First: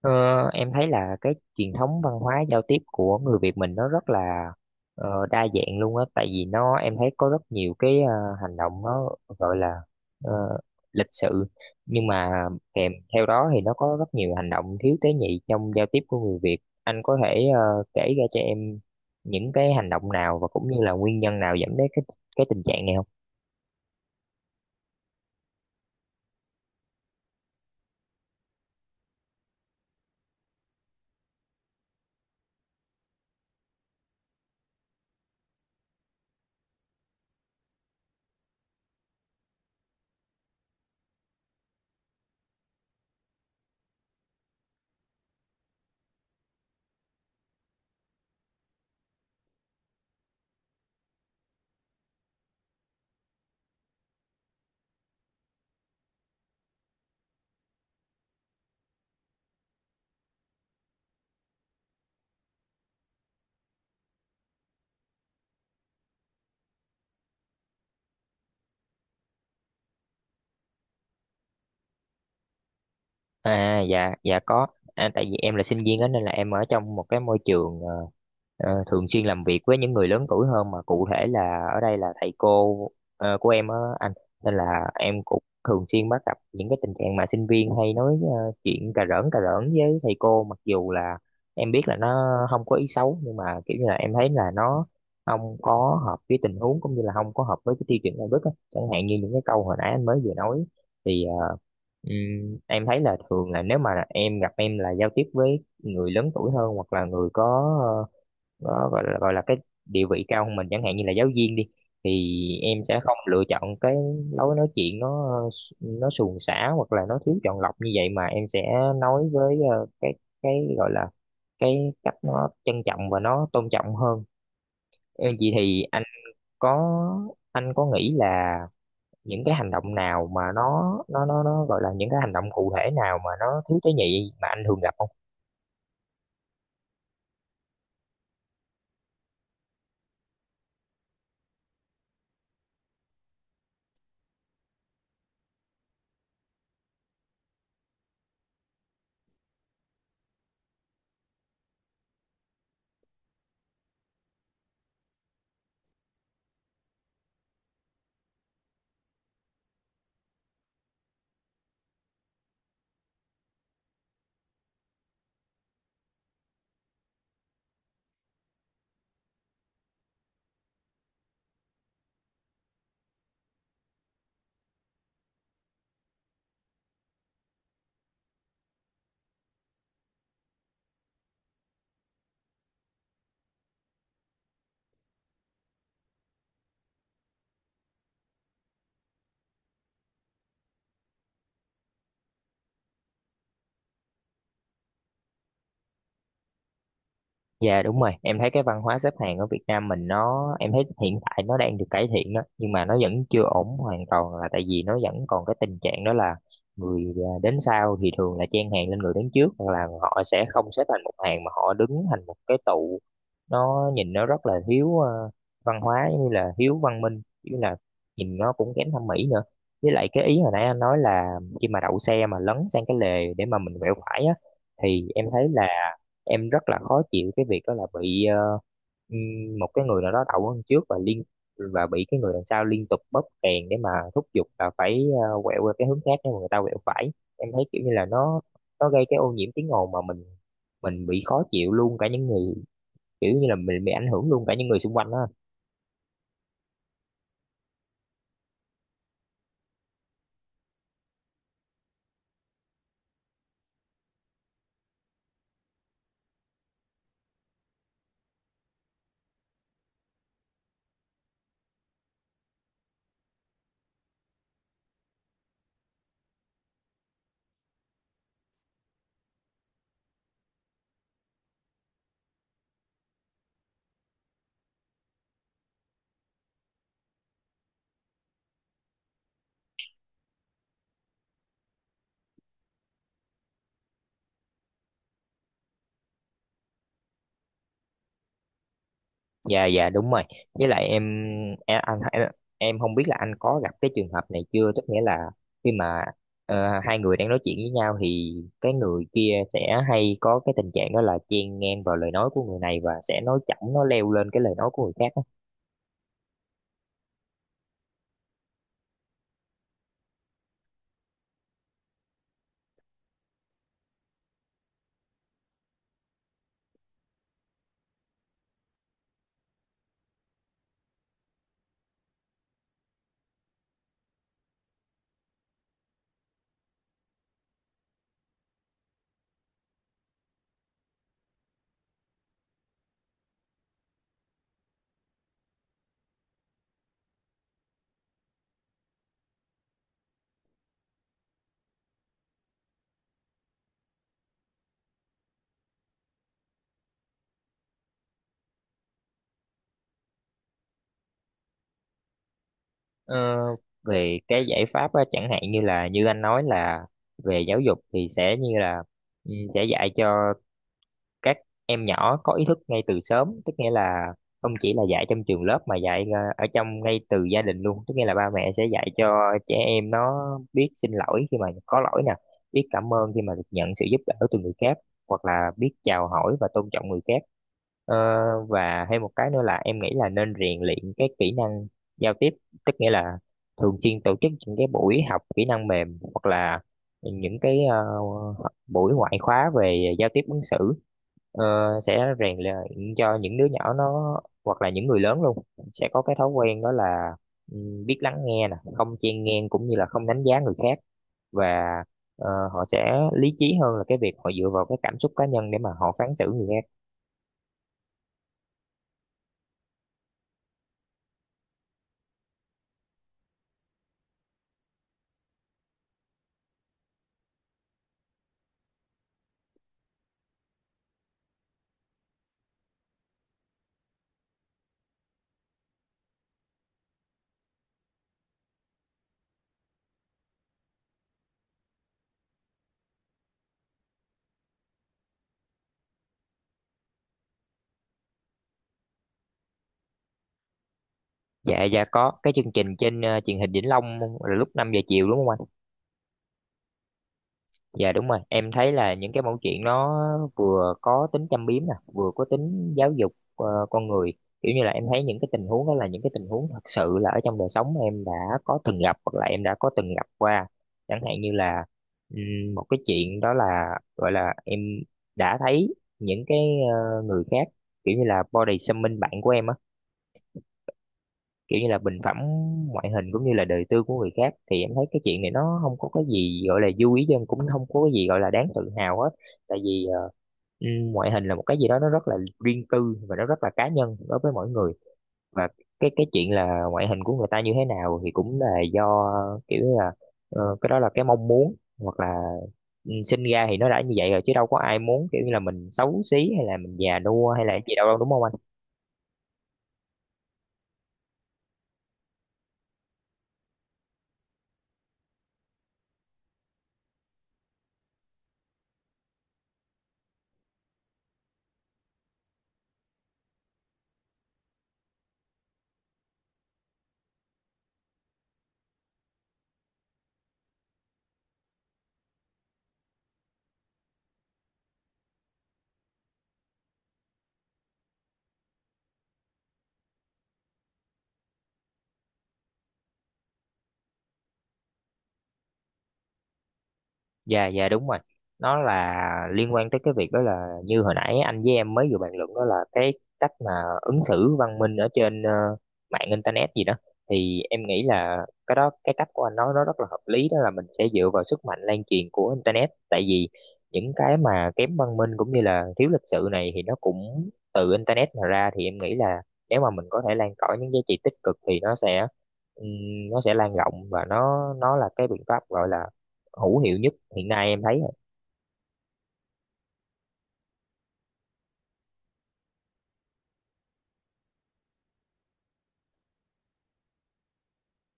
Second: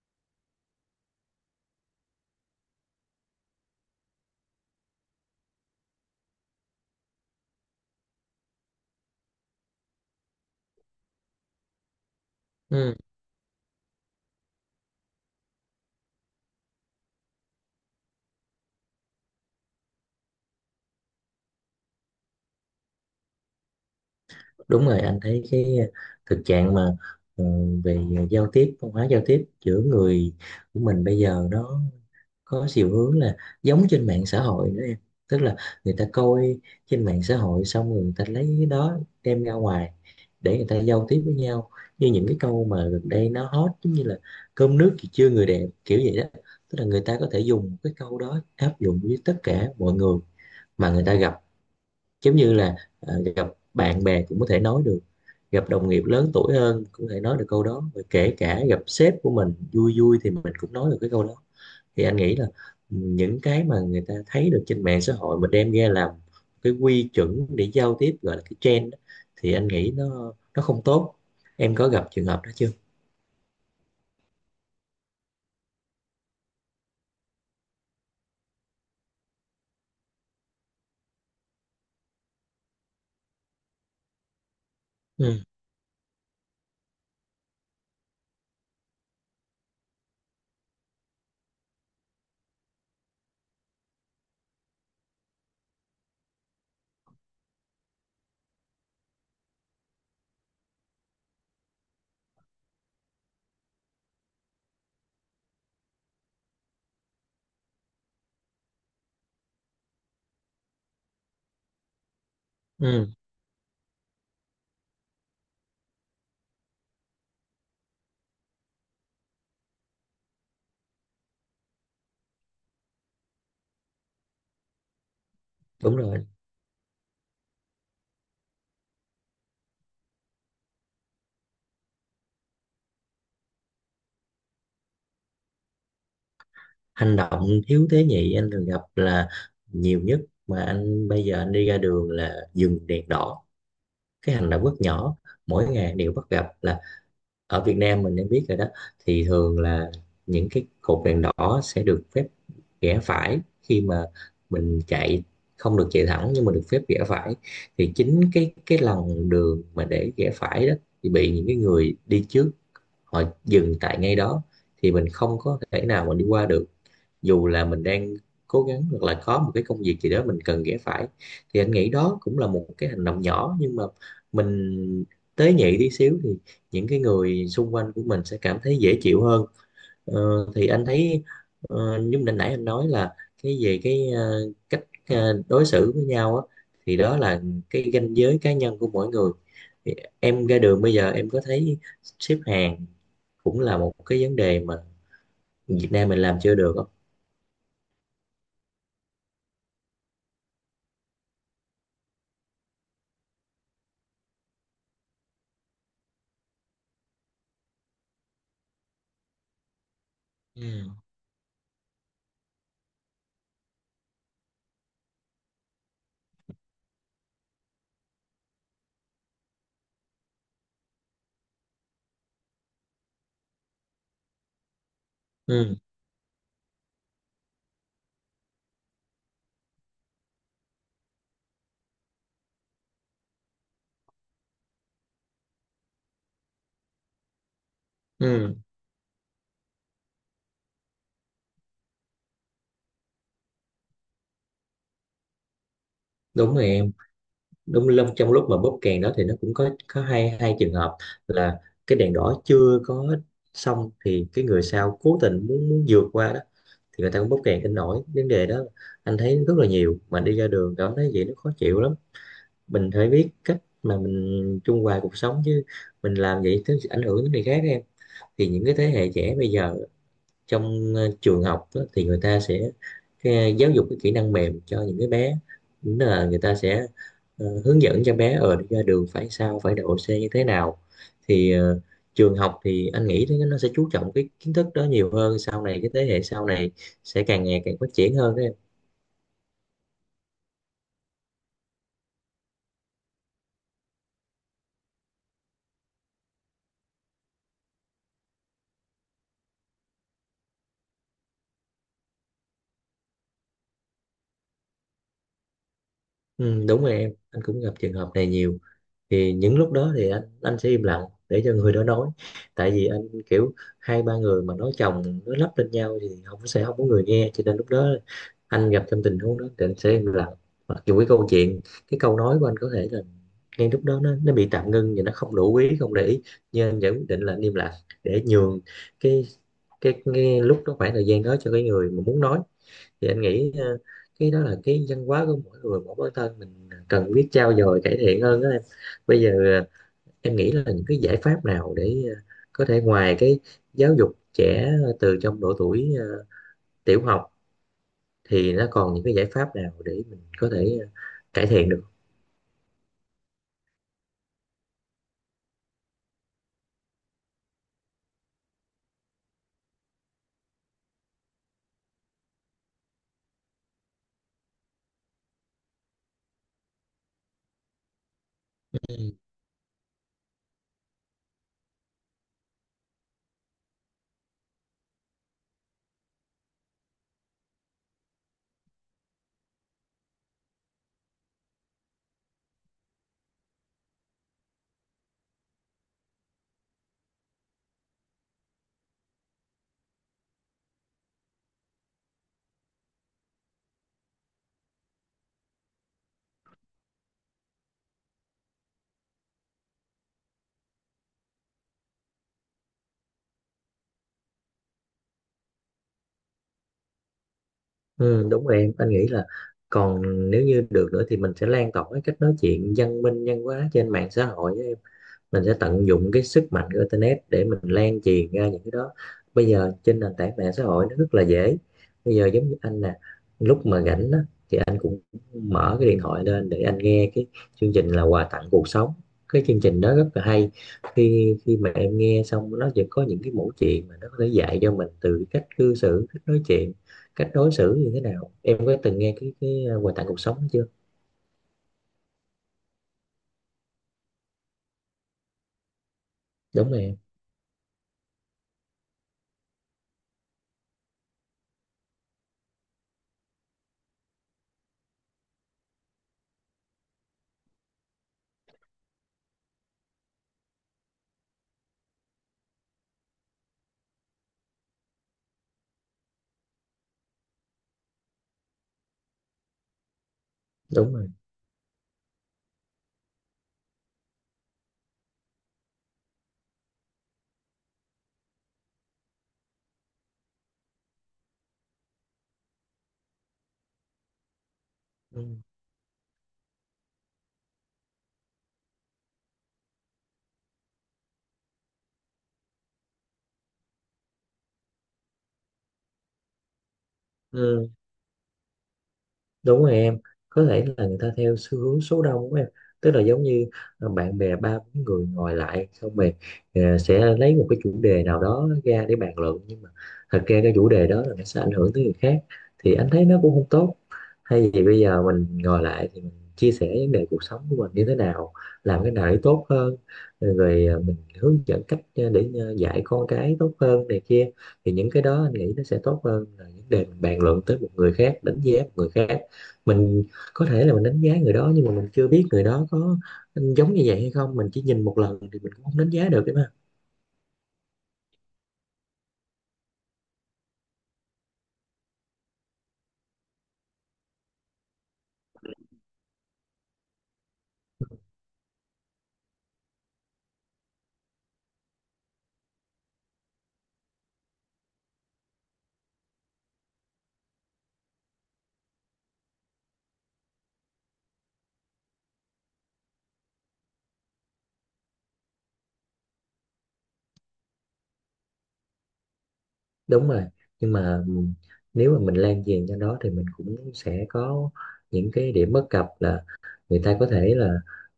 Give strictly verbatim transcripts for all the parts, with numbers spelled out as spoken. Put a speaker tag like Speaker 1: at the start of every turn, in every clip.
Speaker 1: Ờ, em thấy là cái truyền thống văn hóa giao tiếp của người Việt mình nó rất là ờ, đa dạng luôn á, tại vì nó em thấy có rất nhiều cái ờ, hành động nó gọi là ờ, lịch sự, nhưng mà kèm
Speaker 2: Ừ,
Speaker 1: theo đó thì nó có rất nhiều hành động thiếu tế nhị trong giao tiếp của người Việt. Anh có thể ờ, kể ra cho em những cái hành động nào và cũng như là nguyên nhân nào dẫn đến cái cái tình trạng này không?
Speaker 2: đúng rồi, anh thấy cái ờ, thực trạng mà, ừ, về giao tiếp, văn hóa giao tiếp giữa người của mình bây giờ nó có chiều hướng là giống trên mạng xã hội nữa em. Tức là người ta coi trên mạng xã hội xong rồi người ta lấy cái đó đem ra ngoài để người ta giao tiếp với nhau, như những cái câu mà gần đây nó hot giống như là cơm nước thì chưa người đẹp kiểu vậy đó. Tức là người ta có thể dùng cái câu đó áp dụng với tất cả mọi người mà người ta gặp, giống như là ờ, gặp bạn bè cũng có thể nói được, gặp đồng nghiệp lớn tuổi hơn cũng có thể nói được câu đó, và kể cả gặp sếp của mình vui vui thì mình cũng nói được cái câu đó. Thì anh nghĩ là ừ, những cái mà người ta thấy được trên mạng xã hội mà đem ra làm cái quy chuẩn để giao tiếp, gọi là cái trend đó, thì anh nghĩ nó nó không tốt. Em có gặp trường hợp đó chưa?
Speaker 1: À, dạ dạ có. À, tại vì em là sinh viên đó, nên là em ở trong một cái môi trường ờ, ờ, thường xuyên làm việc với những người lớn tuổi hơn, mà cụ thể là ở đây là thầy cô ờ, của em á anh. Nên là em
Speaker 2: ừ,
Speaker 1: cũng thường xuyên bắt gặp những cái tình trạng mà sinh viên hay nói ờ, chuyện cà rỡn cà rỡn với thầy cô, mặc dù là em biết là nó không có ý xấu, nhưng mà kiểu như là em thấy là nó không có hợp với tình huống, cũng như là không có hợp với cái tiêu chuẩn đạo đức á, chẳng hạn như những cái câu hồi nãy anh mới vừa nói. thì ờ, Ừm, em thấy là thường là nếu mà em gặp, em là giao tiếp với người lớn tuổi hơn, hoặc là người có, ờ, có gọi là gọi là cái địa vị cao hơn mình, chẳng hạn như là giáo viên đi, thì em sẽ
Speaker 2: ừ,
Speaker 1: không lựa chọn cái lối nói chuyện nó nó suồng sã hoặc là nó thiếu chọn lọc như vậy, mà em sẽ nói với ờ, cái cái gọi là cái cách nó trân trọng và nó tôn trọng hơn. Em vậy thì
Speaker 2: Đúng
Speaker 1: anh
Speaker 2: rồi.
Speaker 1: có anh có nghĩ là những cái hành động nào mà nó nó nó nó gọi là những cái hành động cụ thể nào mà nó thiếu tế nhị mà anh thường gặp không?
Speaker 2: Hành động thiếu tế nhị anh thường gặp là nhiều nhất, mà anh bây giờ anh đi ra đường là dừng đèn đỏ. Cái hành động rất nhỏ mỗi ngày đều bắt gặp là, ở Việt Nam mình nên biết rồi đó, thì thường là những cái cột đèn đỏ sẽ được phép rẽ phải, khi mà mình chạy không được chạy thẳng nhưng mà được phép rẽ phải. Thì chính cái cái lòng đường mà để rẽ phải đó thì bị những cái người đi trước họ dừng tại ngay đó, thì mình không có thể nào mà đi qua được, dù là mình đang cố gắng hoặc là có một cái công việc gì đó mình cần ghé phải. Thì anh nghĩ đó cũng là một cái hành động nhỏ, nhưng mà mình tế nhị tí xíu thì những cái người xung quanh của mình sẽ cảm thấy dễ chịu hơn. ờ, thì anh thấy ờ, giống như mình nãy anh nói là cái về cái ờ, cách ờ, đối xử với nhau á, thì đó là cái ranh giới cá nhân của mỗi người. Thì em ra đường bây giờ em có thấy xếp hàng cũng là một cái vấn đề mà Việt Nam mình làm chưa được không?
Speaker 1: Dạ đúng rồi, em thấy cái văn hóa xếp hàng ở Việt Nam mình nó em thấy hiện tại nó đang được cải thiện đó, nhưng mà nó vẫn chưa ổn hoàn toàn, là tại vì nó vẫn còn cái tình trạng đó là người à, đến sau thì thường là chen hàng lên người đến trước, hoặc là họ sẽ không xếp
Speaker 2: Ừ.
Speaker 1: thành một hàng mà họ đứng thành một cái tụ, nó nhìn nó rất là thiếu ờ, văn hóa, giống như là thiếu văn minh, như là nhìn nó cũng kém thẩm mỹ nữa. Với lại cái ý hồi nãy anh nói là khi mà đậu xe mà lấn sang cái lề để mà mình quẹo phải á, thì em thấy là
Speaker 2: ừ
Speaker 1: em rất là khó chịu cái việc đó, là bị ờ, ừm, một cái người nào đó đậu hơn trước, và liên và bị cái người đằng sau liên tục bóp kèn để mà thúc giục là phải ờ, quẹo qua cái hướng khác để mà người ta quẹo phải. Em thấy kiểu như là nó
Speaker 2: Ừ,
Speaker 1: nó gây cái ô nhiễm tiếng ồn, mà mình mình bị khó chịu luôn cả những người, kiểu như là mình bị ảnh hưởng luôn cả những người xung quanh đó.
Speaker 2: đúng rồi em. Đúng lúc trong lúc mà bóp kèn đó thì nó cũng có có hai hai trường hợp, là cái đèn đỏ chưa có xong thì cái người sau cố tình muốn muốn vượt qua đó, thì người ta cũng bóp kèn kinh nổi vấn đề đó. Anh thấy rất là nhiều, mà đi ra đường cảm thấy vậy nó khó chịu lắm. Mình phải biết cách mà mình trung hòa cuộc sống chứ, mình làm vậy tới ảnh hưởng đến người khác em. Thì những cái thế hệ trẻ bây giờ trong ờ, trường học á, thì người ta sẽ cái, giáo dục cái kỹ năng mềm cho những cái bé. Đúng là người ta sẽ ờ, hướng dẫn cho bé ở ra đường phải sao, phải độ xe như thế nào. Thì ờ, trường học thì anh nghĩ nó sẽ chú trọng cái kiến thức đó nhiều hơn, sau này cái thế hệ sau này sẽ càng ngày càng phát triển hơn đó em.
Speaker 1: Dạ dạ đúng rồi, với lại em, em anh em, em không biết là anh có gặp cái trường hợp này chưa, tức nghĩa là khi mà ờ, hai người đang nói chuyện với nhau thì cái người kia sẽ hay có cái tình trạng đó là chen ngang vào lời nói của người này, và sẽ nói chỏng nó leo lên cái lời nói của người khác á.
Speaker 2: Ừ, đúng rồi em, anh cũng gặp trường hợp này nhiều. Thì những lúc đó thì anh anh sẽ im lặng để cho người đó nói. Tại vì anh kiểu, hai ba người mà nói chồng nói lắp lên nhau thì không sẽ không có người nghe, cho nên lúc đó anh gặp trong tình huống đó thì anh sẽ im lặng. Mặc dù cái câu chuyện, cái câu nói của anh có thể là ngay lúc đó nó nó bị tạm ngưng và nó không đủ quý không để ý, nhưng anh vẫn quyết định là anh im lặng, để nhường cái cái, cái lúc đó, khoảng thời gian đó cho cái người mà muốn nói. Thì anh nghĩ ờ, cái đó là cái văn hóa của mỗi người, mỗi bản thân mình cần biết trau dồi cải thiện hơn đó em. Bây giờ ờ, em nghĩ là những cái giải pháp nào để ờ, có thể ngoài cái giáo dục trẻ từ trong độ tuổi ờ, tiểu học, thì nó còn những cái giải pháp nào để mình có thể ờ, cải thiện được?
Speaker 1: Ờ, Về cái giải pháp á, chẳng hạn như là như anh nói là về giáo dục thì sẽ như là, ừ, sẽ dạy cho các em nhỏ có ý thức ngay từ sớm, tức nghĩa là không chỉ là dạy trong trường lớp mà dạy ờ, ở trong ngay từ gia đình luôn, tức nghĩa là ba mẹ sẽ dạy
Speaker 2: Ừ.
Speaker 1: cho trẻ em nó biết xin lỗi khi mà có lỗi nè, biết cảm ơn khi mà được nhận sự giúp đỡ từ người khác, hoặc là biết chào hỏi và tôn trọng người khác. Ờ, và thêm một cái nữa là em nghĩ là nên rèn luyện cái kỹ năng giao tiếp, tức nghĩa là thường xuyên tổ chức những cái buổi học kỹ năng mềm, hoặc là những cái ờ, buổi ngoại khóa về giao tiếp ứng xử, ờ, sẽ rèn luyện cho những đứa nhỏ nó, hoặc là những người lớn luôn, sẽ có cái thói quen đó là, ừ, biết lắng nghe nè, không chen ngang, cũng như là không đánh giá người khác, và ờ, họ sẽ lý trí hơn là cái việc họ dựa vào cái cảm xúc cá nhân để mà họ phán xử người khác.
Speaker 2: ừ, Đúng rồi em, anh nghĩ là còn, nếu như được nữa thì mình sẽ lan tỏa cái cách nói chuyện văn minh văn hóa trên mạng xã hội á em. Mình sẽ tận dụng cái sức mạnh của internet để mình lan truyền ra những cái đó. Bây giờ trên nền tảng mạng xã hội nó rất là dễ. Bây giờ giống như anh nè, lúc mà rảnh á, thì anh cũng mở cái điện thoại lên để anh nghe cái chương trình là quà tặng cuộc sống. Cái chương trình đó rất là hay, khi khi mà em nghe xong nó vẫn có những cái mẫu chuyện mà nó có thể dạy cho mình từ cách cư xử, cách nói chuyện, cách đối xử như thế nào. Em có từng nghe cái cái à, quà tặng cuộc sống chưa?
Speaker 1: Dạ dạ có, cái chương trình trên ờ, truyền hình Vĩnh Long là lúc năm giờ chiều đúng không?
Speaker 2: Đúng rồi em.
Speaker 1: Dạ đúng rồi, em thấy là những cái mẫu chuyện nó vừa có tính châm biếm nè, vừa có tính giáo dục ờ, con người. Kiểu như là em thấy những cái tình huống đó là những cái tình huống thật sự là ở trong đời sống em đã có từng gặp, hoặc là em đã có từng gặp qua. Chẳng hạn như là, ừm, một cái chuyện đó là, gọi là em đã thấy những cái ờ, người khác kiểu như là body shaming bạn của em á,
Speaker 2: Đúng rồi.
Speaker 1: kiểu như là bình phẩm ngoại hình cũng như là đời tư của người khác, thì em thấy cái chuyện này nó không có cái gì gọi là vui ý dân, cũng không có cái gì gọi là đáng tự hào hết. Tại vì ờ, ừm, ngoại hình là một cái gì đó nó rất là riêng tư, và nó rất là cá nhân đối với mỗi người.
Speaker 2: ừ.
Speaker 1: Và cái cái chuyện là ngoại hình của người ta như thế nào, thì cũng là do, kiểu như là ờ, cái đó là cái mong muốn, hoặc là ừ, sinh ra thì nó đã như vậy rồi, chứ đâu có ai muốn kiểu như là mình xấu xí, hay là mình già nua, hay là
Speaker 2: Ừ.
Speaker 1: gì đâu, đúng không?
Speaker 2: Đúng rồi em. Có thể là người ta theo xu hướng số đông của em, tức là giống như ờ, bạn bè ba bốn người ngồi lại xong rồi ờ, sẽ lấy một cái chủ đề nào đó ra để bàn luận, nhưng mà thật ra cái chủ đề đó là nó sẽ ảnh hưởng tới người khác, thì anh thấy nó cũng không tốt. Hay vì bây giờ mình ngồi lại thì mình chia sẻ vấn đề cuộc sống của mình như thế nào, làm cái nào để tốt hơn, rồi ờ, mình hướng dẫn cách ờ, để ờ, dạy con cái tốt hơn này kia. Thì những cái đó anh nghĩ nó sẽ tốt hơn là những đề mình bàn luận tới một người khác, đánh giá một người khác. Mình có thể là mình đánh giá người đó nhưng mà mình chưa biết người đó có giống như vậy hay không, mình chỉ nhìn một lần thì mình cũng không đánh giá được đấy mà.
Speaker 1: Dạ dạ đúng rồi. Nó là liên quan tới cái việc đó, là như hồi nãy anh với em mới vừa bàn luận đó, là cái cách mà ứng xử văn minh ở trên ờ, mạng internet gì đó. Thì em nghĩ là cái đó cái cách của anh nói nó rất là hợp lý, đó là mình sẽ dựa vào sức mạnh lan truyền của internet. Tại vì những cái mà kém văn minh cũng như là thiếu lịch sự này thì nó cũng từ internet mà ra, thì em nghĩ là nếu mà mình có thể lan tỏa những giá trị tích cực thì nó sẽ ừm, nó sẽ lan rộng, và nó nó là cái biện pháp gọi là hữu hiệu nhất hiện nay em thấy.
Speaker 2: Đúng rồi, nhưng mà nếu mà mình lan truyền cho nó thì mình cũng sẽ có những cái điểm bất cập, là người ta có thể là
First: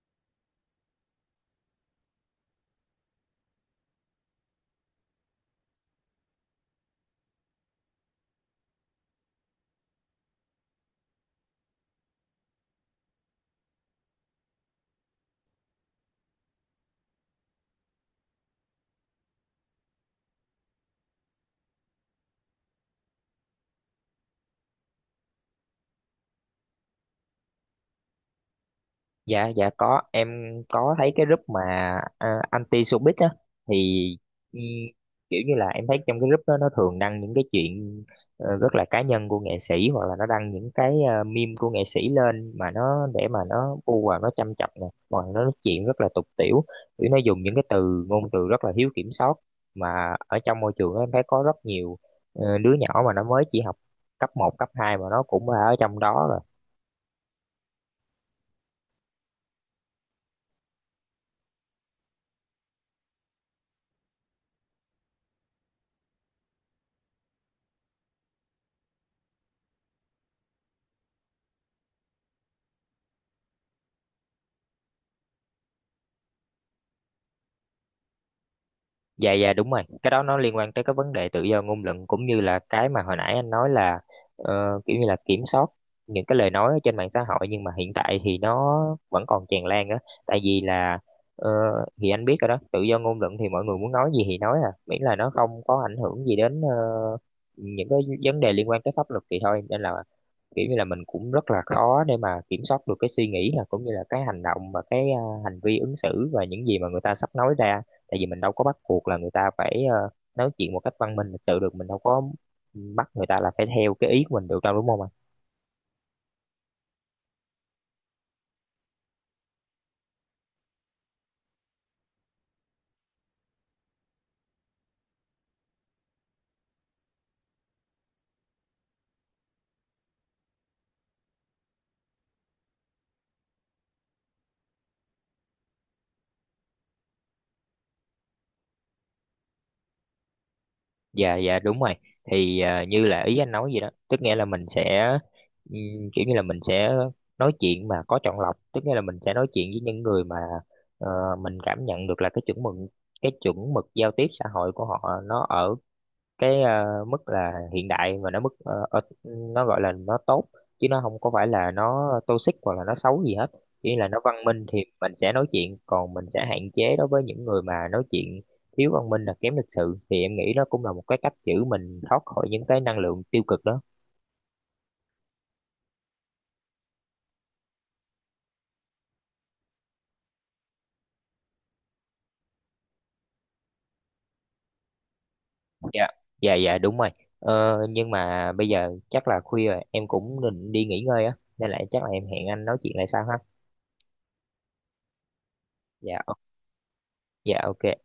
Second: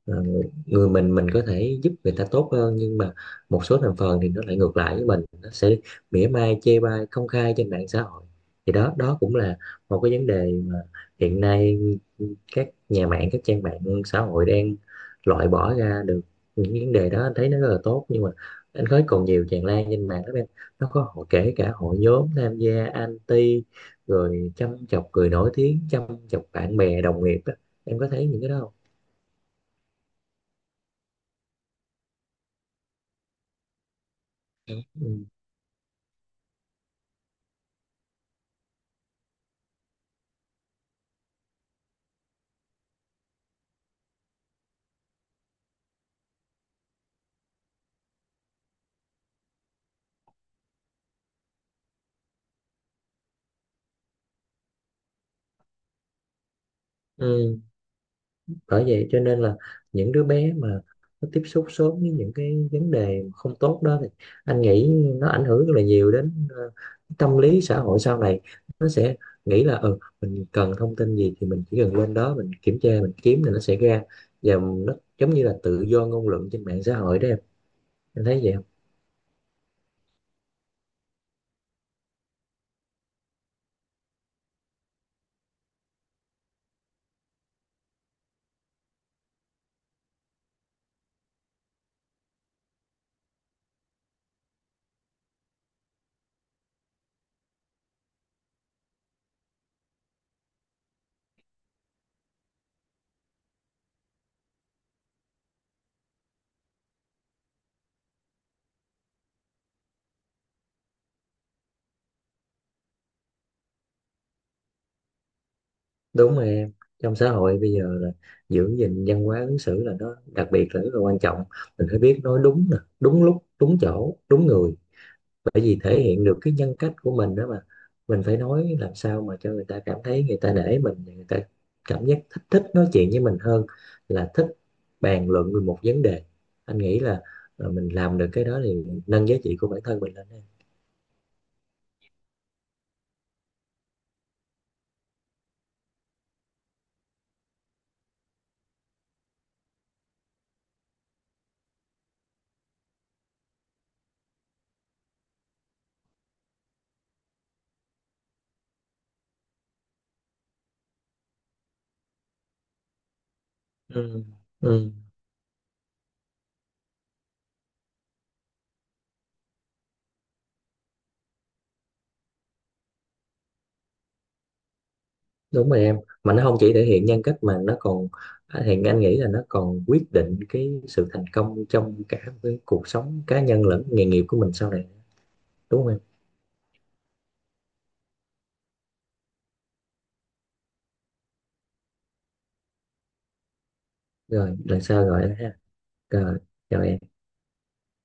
Speaker 2: ờ, người mình mình có thể giúp người ta tốt hơn, nhưng mà một số thành phần thì nó lại ngược lại với mình, nó sẽ mỉa mai chê bai công khai trên mạng xã hội. Thì đó đó cũng là một cái vấn đề mà hiện nay các nhà mạng, các trang mạng xã hội đang loại bỏ ra được những vấn đề đó, anh thấy nó rất là tốt, nhưng mà anh thấy còn nhiều tràn lan trên mạng lắm em. Nó có hội, kể cả hội nhóm tham gia anti rồi châm chọc người nổi tiếng, châm chọc bạn bè đồng nghiệp á. Em có thấy những cái đó không?
Speaker 1: Dạ dạ có em, có thấy cái group mà à, anti showbiz á. Thì, ừ,
Speaker 2: ừ.
Speaker 1: kiểu như là em thấy trong cái group đó nó thường đăng những cái chuyện ờ, rất là cá nhân của nghệ sĩ, hoặc là nó đăng những cái uh, meme của nghệ sĩ lên, mà nó để mà nó bu vào nó châm chọc nè, hoặc là nó nói chuyện rất là tục tĩu, kiểu nó dùng những cái từ ngôn từ rất là thiếu kiểm soát. Mà ở trong môi trường đó em thấy có rất nhiều ờ, đứa nhỏ mà nó mới chỉ học cấp một cấp hai mà nó cũng ở trong đó rồi.
Speaker 2: Ừ. Bởi vậy cho nên là những đứa bé mà nó tiếp xúc sớm với những cái vấn đề không tốt đó, thì anh nghĩ nó ảnh hưởng rất là nhiều đến ờ, tâm lý xã hội sau này. Nó sẽ nghĩ là, ừ, mình cần thông tin gì thì mình chỉ cần lên đó mình kiểm tra, mình kiếm thì nó sẽ ra. Và nó giống như là tự do ngôn luận trên mạng xã hội đó em. Em thấy vậy không?
Speaker 1: Dạ dạ đúng rồi, cái đó nó liên quan tới cái vấn đề tự do ngôn luận, cũng như là cái mà hồi nãy anh nói là ờ, kiểu như là kiểm soát những cái lời nói ở trên mạng xã hội. Nhưng mà hiện tại thì nó vẫn còn tràn lan á, tại vì là, ờ, thì anh biết rồi đó, tự do ngôn luận thì mọi người muốn nói gì thì nói à, miễn là nó không có ảnh hưởng gì đến ờ, những cái vấn đề liên quan tới pháp luật thì thôi. Nên là kiểu như là mình cũng rất là khó để mà kiểm soát được cái suy nghĩ, là cũng như là cái hành động và cái à, hành vi ứng xử và những gì mà người ta sắp nói ra. Tại vì mình đâu có bắt buộc là người ta phải ờ, nói chuyện một cách văn minh lịch sự được, mình đâu có bắt người ta là phải theo cái ý của mình được đâu, đúng không ạ?
Speaker 2: Đúng rồi em. Trong xã hội bây giờ là giữ gìn văn hóa ứng xử là nó đặc biệt là rất là quan trọng. Mình phải biết nói đúng nè, đúng lúc, đúng chỗ, đúng người, bởi vì thể hiện được cái nhân cách của mình đó mà. Mình phải nói làm sao mà cho người ta cảm thấy người ta nể mình, người ta cảm giác thích thích nói chuyện với mình hơn là thích bàn luận về một vấn đề. Anh nghĩ là ờ, mình làm được cái đó thì nâng giá trị của bản thân mình lên em.
Speaker 1: Dạ dạ đúng rồi, thì à, như là ý anh nói vậy đó, tức nghĩa là mình sẽ ừm, kiểu như là mình sẽ nói chuyện mà có chọn lọc, tức nghĩa là mình sẽ nói chuyện với những người mà ờ, mình cảm nhận được là cái chuẩn mực cái chuẩn mực giao tiếp xã hội của họ nó ở cái ờ, mức là hiện đại, và nó mức ờ, ờ, nó gọi là nó tốt, chứ nó không có phải là nó toxic hoặc là nó xấu gì hết, chỉ là nó
Speaker 2: ừ.
Speaker 1: văn minh thì
Speaker 2: Ừ.
Speaker 1: mình sẽ nói chuyện, còn mình sẽ hạn chế đối với những người mà nói chuyện thiếu văn minh là kém lịch sự, thì em nghĩ đó cũng là một cái cách giữ mình thoát khỏi những cái năng lượng tiêu cực đó.
Speaker 2: Đúng rồi em, mà nó không chỉ thể hiện nhân cách mà nó còn, thì anh nghĩ là nó còn quyết định cái sự thành công trong cả cái cuộc sống cá nhân lẫn nghề nghiệp của mình sau này, đúng không em?
Speaker 1: Dạ dạ dạ đúng rồi. Ờ, nhưng mà bây giờ chắc là khuya rồi, em cũng định đi nghỉ ngơi á, nên là chắc là em hẹn anh nói chuyện lại sau ha.
Speaker 2: Rồi lần sau gọi anh ha.
Speaker 1: Dạ ô-
Speaker 2: Rồi, chào em.
Speaker 1: dạ ok.